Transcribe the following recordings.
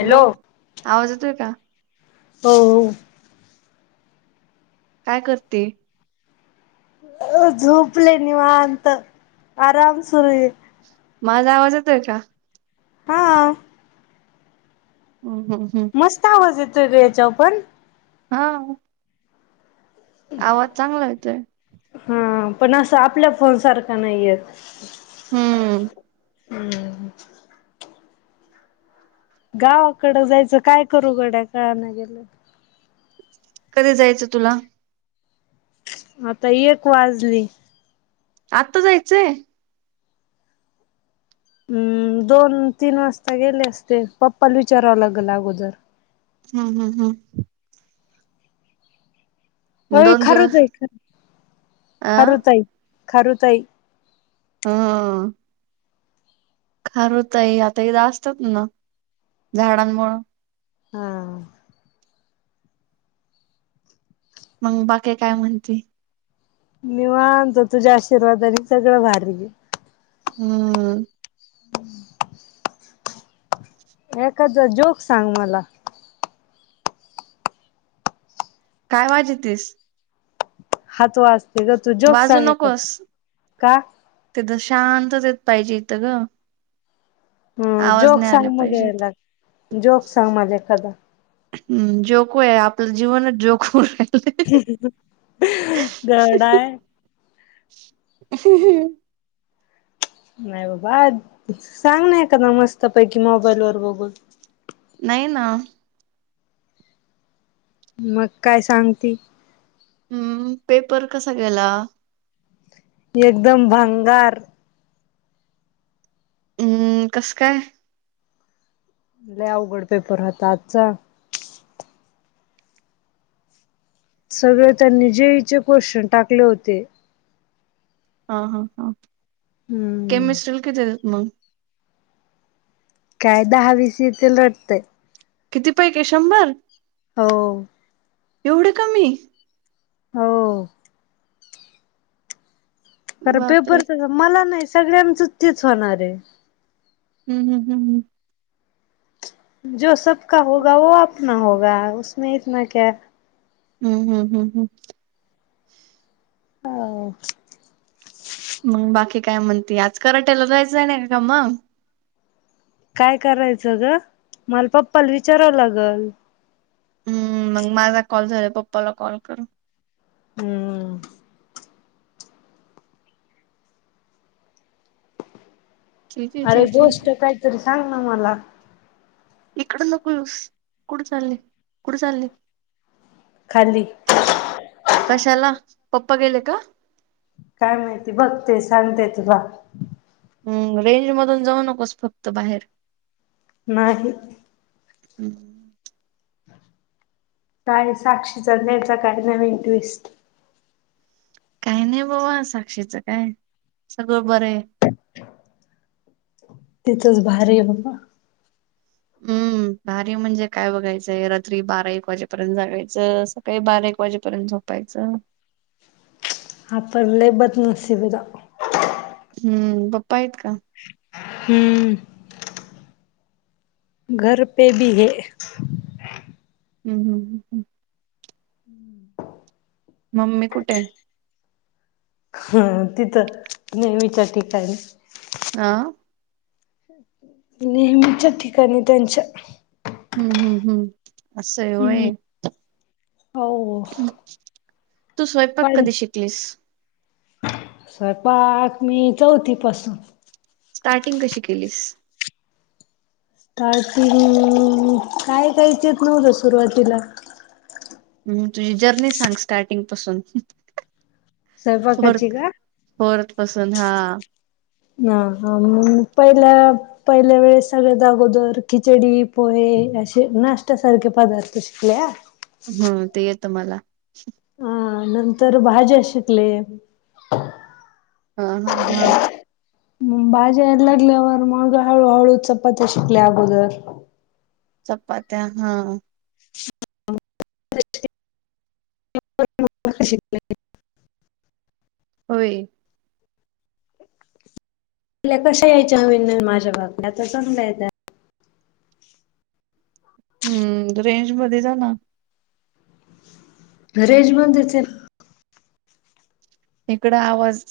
Hello आवाज येतोय का हो हो काय करतीय अ झोपले निवांत आराम सुुरु आहे माझा आवाज येतोय का हा हम्म हम्म हम्म मस्त आवाज येतोय याच्या पण हा आवाज चांगला येतोय हा पण असं आपल्या फोन सारखा नाहीय हम्म गावाकडं जायचं काय करू घड्या कळाान गेलं कधी जायचं तुला आता एक वाजली आता जायचंय हम्म दोन तीन वाजता गेले असते पप्पाला विचारावं ला गल अगोदर हम् हम् हम् हो हम्म दोन खरच दिवस आहे ख खर अं तई खर तई हा खर हो तई आता इदां असतात ना झाडांमुळेळं हा मग बाकीे काय म्हणती मी मानतो तुझ्या आशीर्वादने सगळं भारी ग हम्म एखादा जोक सांग मला काय वाज तस हात वा असते ग तू जोक वाजू सांगे नकोस का तिथं शांतत पाहिजे इथं ग हम् आवाज नाही जोक्सग आले पाहिजेत मगला जोक् सांग माजा कदा हम्म जोको आहे आपलं जीवनच जोकू आहे गडा आहे ह् ह् नाही बाबा सांग ना कदा मस्त पैकी मोबाईल वर बघून नाही ना मग काय सांगते हम्म पेपर कसा गला एकदम भंगार हम्म कसं काय अवघड पेपर होता आजचा सगळे त्यांनी जेईचे क्वेशचन टाकले होते हा हा हा हम्म केमिस्ट्रील किती मग काय दहावीस येतील रटतं किती पैके शंभर हो एवढं कमी हो कारण बापरे पेपरच मला नाही सगळ्यांना चुतीच होणार आहे हम् हम हम् हम जो सब का होग हम्म व आपना होग उसमे इतना क हम्म हम् हम् हम् हो मग बाकी काय म्हणते आज कराटेला जायचं नाही का का मग काय करायचं ग मला पप्पाला विचारावं लागल हम्म मग माझा कॉल झाला पप्पाला कॉल करून हम्म ची ची अरे ची ची गोष्ट काहीतरी सांग ना मला इकड नकोस कुठ चालले कुठे चालले खाली [inaudible] कशाला पप्पा गेले का? काय माहिती बघ ते सांगते तुला हम रेंज मधून जाऊ नकोस फक्त बाहेर, नाही, [unintelligible] काय साक्षीचा न्यायचा काही न म इंटस्ट काही नाही बाबा साक्षीच काय, सगळं बरं आहे. तिथंच भर आहे बाबा हम्म, भारी म्हणजे काय बघायचंय रात्री बारा एक वाजेपर्यंत जागायचं सकाळी बारा एक वाजेपर्यंत झो पायाच आप आपणले बद नसिबध हम्म पप्पा आहेत का? हम्. घर पे भी हेै! हम् हम् ह ह. [unintelligible] मम्मी कुठे हा तिथं नेहमी च्या ठिकाणी ह! [inaudible] नेहमीच्या ठिकाणी त्यांच्या. हम्म हम्म हम्म हम्म असंवय, [inaudible] हो तू स्वयंपाक पण कधी शिकलीस, स्वयंपाक मी चौथीपसून. स्टार्टिंग कशी केलीस, तर त काय काय तेच नव्हतं सुरुवातीला, हम् तुझी जर्नी सांग स्टार्टिंग पासून, [inaudible] बर स्वयंपाकाची का? फरत पसून हा. ह ह पहिला. पहिल्या वेळेस सगळे जागोदर खिचडी पोहे असे नाश्त्या सारखे पदार्थ शिकल्या आ हम्म ते येत मला. अ नंतर भाज्या शिकले हा हा हा बाज्या एलरलीवर मग हळू-हळू चपती शिकले अगोदर चपात्या ह. [unintelligible] होय, आपल्या कशा यायच्या हम्न माझ्या बागल्या तर चांगला आहेेत हम्म रेंज मध्ये जा ना? रेंज मधेच आहे इकड आवाज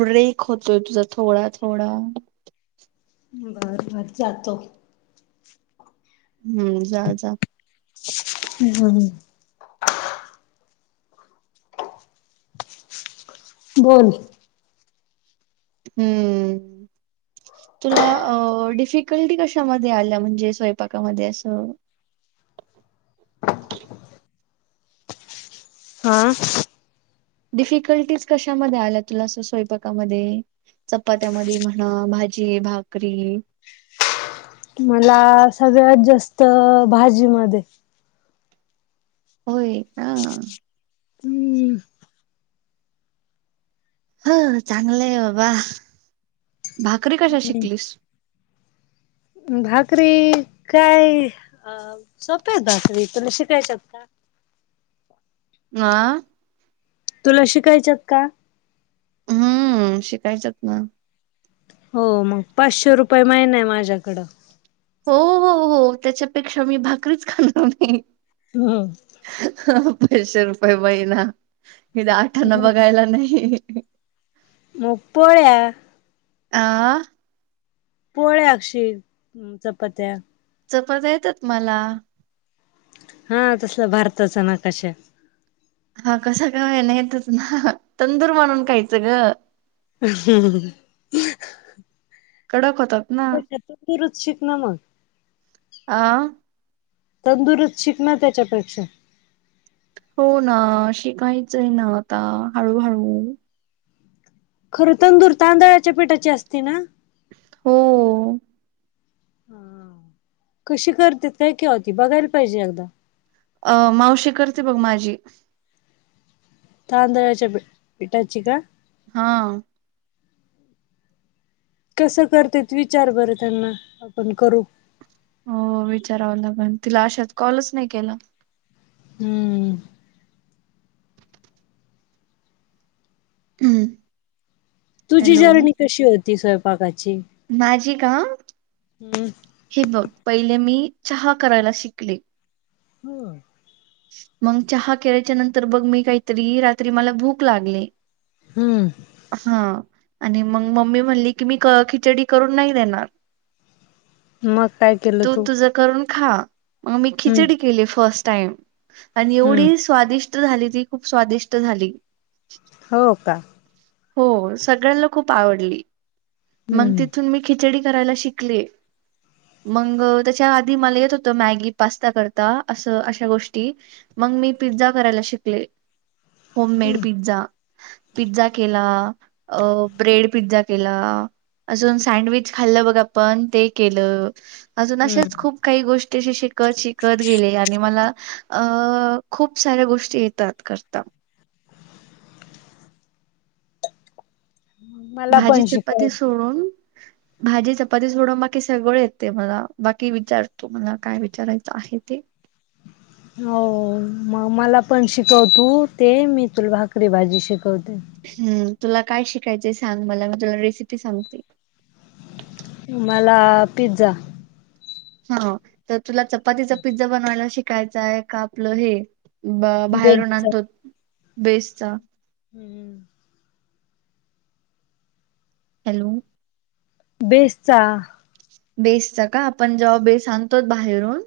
ब्रेक होतोय तुझा थोडा-थोडा बर-बर जातो. हम्म जा-जा हम् हम् हम्, [inaudible] बोल, हम्म तुला डिफिकल्टी कशामध्ये आल्या म्हणजे स्वयंपाकामध्ये असं हा. डिफिकल्टीज कशामध्ये आल्या तुला स्वयंपाकामध्ये चपात्यामध्ये म्हणा भाजी भाकरी मला सगळ्यात जास्त भाजी मध्ये होय ह हम्म ह चांगलंय बाबा भाकरी कशा शिकलीस. भाकरी काय अ सोपे भाकरी तुला शिकायच्या का? आह तुला शिकायच्यात का? हम्म शिकायचंच ना हो मग पाचशे रुपये महिना आहे. माझ्याकडं हो हो हो त्याच्यापेक्षा मी भाकरीच खा नाही हो. हा पैशे रुपये महिना क आठांना बघायला नाही मो पोळ्या आ पोळ्या अक्षर चपात्या चपात्या येतात. मला हा तसलं भारताचं नकाशा हा कसं का होई ना येतंच ना तंदूर म्हणून खयचं ग ह हम कडक होतात. ना. तुही रूच शिक ना मग [inaudible] आ.. तंदुरुस्त शिकणार त्याच्यापेक्षा हो ना शिकायचं आहे. ना आता हळूहळू खरं तंदूर तांदळाच्या पीठाची असते. ना हो कशी करते काय की होती बघायला पाहिजे. एकदा अ मावशी करते. बघ माझी तांदळाच्या पिठाची का? हा कसं करते, विचार बरं त्यांना आपण करू. विचाराव ला तिला अशात कॉलच नाही केला. हम्म.. हम्म.. तुझी जर्नी कशी होती स्वयंपाकाची माझी का? हम्म हे बघ पहिले मी चहा करायला शिकले. हो मग चहा करायच्या नंतर बघ मी काहीतरी रात्री मला भूक लागली हम्म हा आणि मग मम्मी म्हणली की मी क खिचडी करून नाही देणार [inaudible] मग काय केलं तू? करून खाव मग मी हम्म खिचडी केली फर्स्ट टाइम. आणि हम्म एवढी स्वादिष्ट झाली. ती खूप स्वादिष्ट झाली. हो का? हो सगळ्यांला खूप आवडली. मग हम्म तिथून मी खिचडी करायला शिकली. मग त्याच्या आधी मला येत होतं मॅगी पास्ता करता असं अशा गोष्टी मग मी पिझ्झा करायला शिकले होम मेड हम्म पिझ्झा पिझ्झा केला. अ ब्रेड पिझ्झा केला. अजून सँडविच खाल्लं बघा. पण ते केलं. अजून असेच हम्म खूप काही गोष्टीे, अशे शिकत - शिकत गेले. आणि मला अ खूप साऱ्या गोष्टी येतात, करता. मला भाजी - पण शिकव चपाती सोडून भाजी- चपाती सोडून, बाकी सगळं येतेय मला. बाकी विचार तू मला, काय? विचारायचं आहे ते. हो. मग मला पण शिकव तू, ते. मी तुला भाकरी - भाजी शिकवते. हम्, तुला काय शिकायचंय सांग, मला. मी तुला रेसिपी सांगते. मला आ पिझ्झा. हा, तर तुला चपातीचा पिझ्झा बनवायला शिकायचाय का? आपलं हे ब बाहेरून बेसचा आणतोत, बेसचा. हम्मम. हॅलो. बेसचा. बेसच का? आपण जेव्हा बेस आणतो बाहेरून.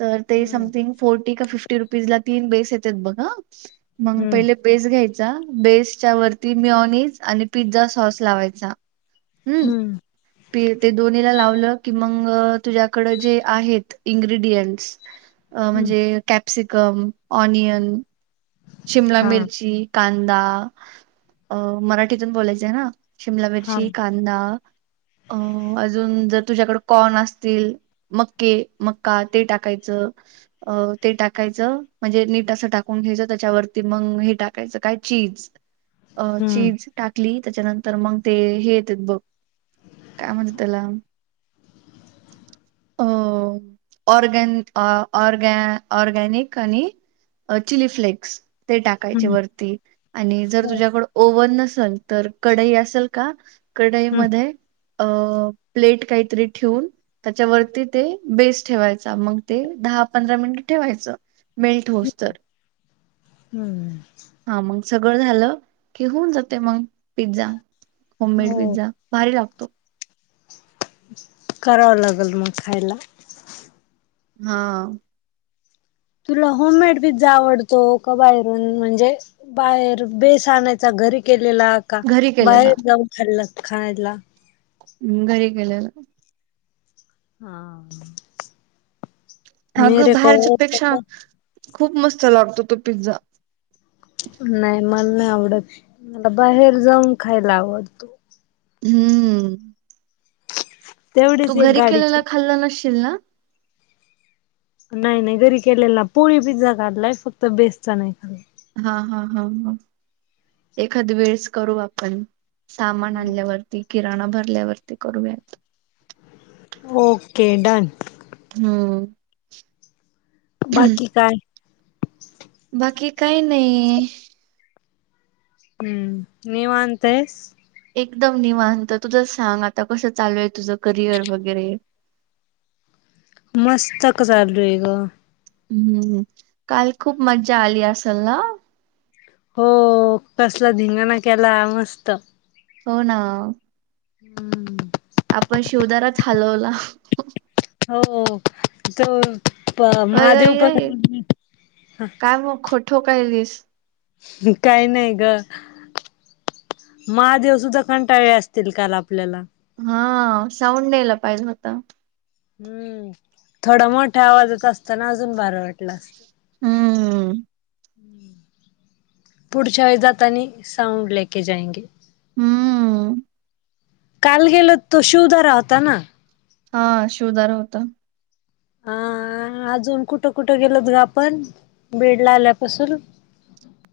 तर ते हम्म समथिंग फोर्टी का फिफ्टी रुपीज ला तीन बेस येतेत बघ, आ. मग हम्म पहिले बेस घ्यायचा, बेसच्या वरती मॉनीज आणि पिझ्झा सॉस लावायचा. हम्म. पि ते दोन्हीला लावलं की मग, तुझ्याकडं जे आहेत. इन्ग्र्रीडियंट्स अ हम्म म्हणजे कॅप्सिकम, ऑनियन शिमला हा मिरची, कांदा अ मराठीतून बोलायचय ना. शिमला हा मिरची, कांदा अ अजून, जर तुझ्याकडे कॉर्न असतील मक्के, मक्का ते टाकायचं. अ ते टाकायचं. म्हणजे नीट असं टाकून घ्यायचं. त्या त्याच्यावरती मग हे टाकायचं. काय चीज. हम्म चीज टाकली. त्याच्यानंतर मग ते हे येतेत बघ. काय म्हणतेत तेला. हो. ऑर्गन, अ ऑर्ग ऑर्गॅनिक आणि अ चिलीफ्लेक्स ते टाकायचे, हम्म वरती. आणि जर हो तुझ्याकड, ओव्हन नसल. तर, कढई असल का हम्म कढाईमध्ये, अ प्लेट काहीतरी ठेवून त्याच्या वरती ते बेस ठेवायचा. मग ते दहा -पंधरा मिनिट ठेवायचं. मेल्ट होऊस्तर. हम्म. हा मग सगळं झालं की, होऊन जातय मग, पिझ्झा. होम मेड हो पिझ्झा. भारी लागतो. कराव लागल मग खायला. हा. तुला होममेड पिझ्झा आवडतो का? बाहेरून म्हणजे बाहेर. बेस आणायचा. घरी केलेला का? घरी केलेला बाहेर जाऊन खाल्ला, खायला. हम् घरी केलेला. हा. अगं मेरे को बाहेरच्या पेक्षा [unintelligible] खूप मस्त लागतो तो पिझ्झा. नाही मला नाही आवडत. मला बाहेर जाऊन खायला आवडतो. हम्म. तू तेवढीच एक घरी गाडीची केलेला खाल्ला नसशील ना? नाही- नाही घरी केलेला, पोळी पिझ्झा खाल्लाय. फक्त बेसचा नाही खाल्ला. हा, हा, हा, ह. एखाद वेळेस करू आपण. सामान हम्म आणल्यावर. ती किराणा भरल्यावरती करूयात. ओके. डन. हम बाकी काय? बाकी काही नाही. हम्म निवांत हायस एकदम निवांत तुझं सांग आता कसं चालू आहे? तुझं करियर वगैरे मस्त तक चालू हायग हम्म काल खूप मज्जा आली असल ना. हो... कसला? धिंगाणा केला मस्त. हो ना हम्म [inaudible] आपण शिवदाराच हलवला हो... [inaudible] अय, महादेव अई.. अई.. पण काय मग खोठो कायलीस. काही नाही गं [inaudible] [inaudible] महादेव सुद्धा कंटाळले असतील काल आपल्याला. हा.. साऊंड न्यायला पाहिजे होत. हम्म थोडा मोठ्या आवाजात असताना अजून बारं वाटलं असत. हम्म. [inaudible] पुढच्या वेळे जातानी साऊंड लेके जायंगे हम्म.. काल गेल तो शिवधारा होता ना? हा शिवधारा होता. हा अजून कुठं? कुठं? गेलोत ग आपण बीड ला आल्यापासून,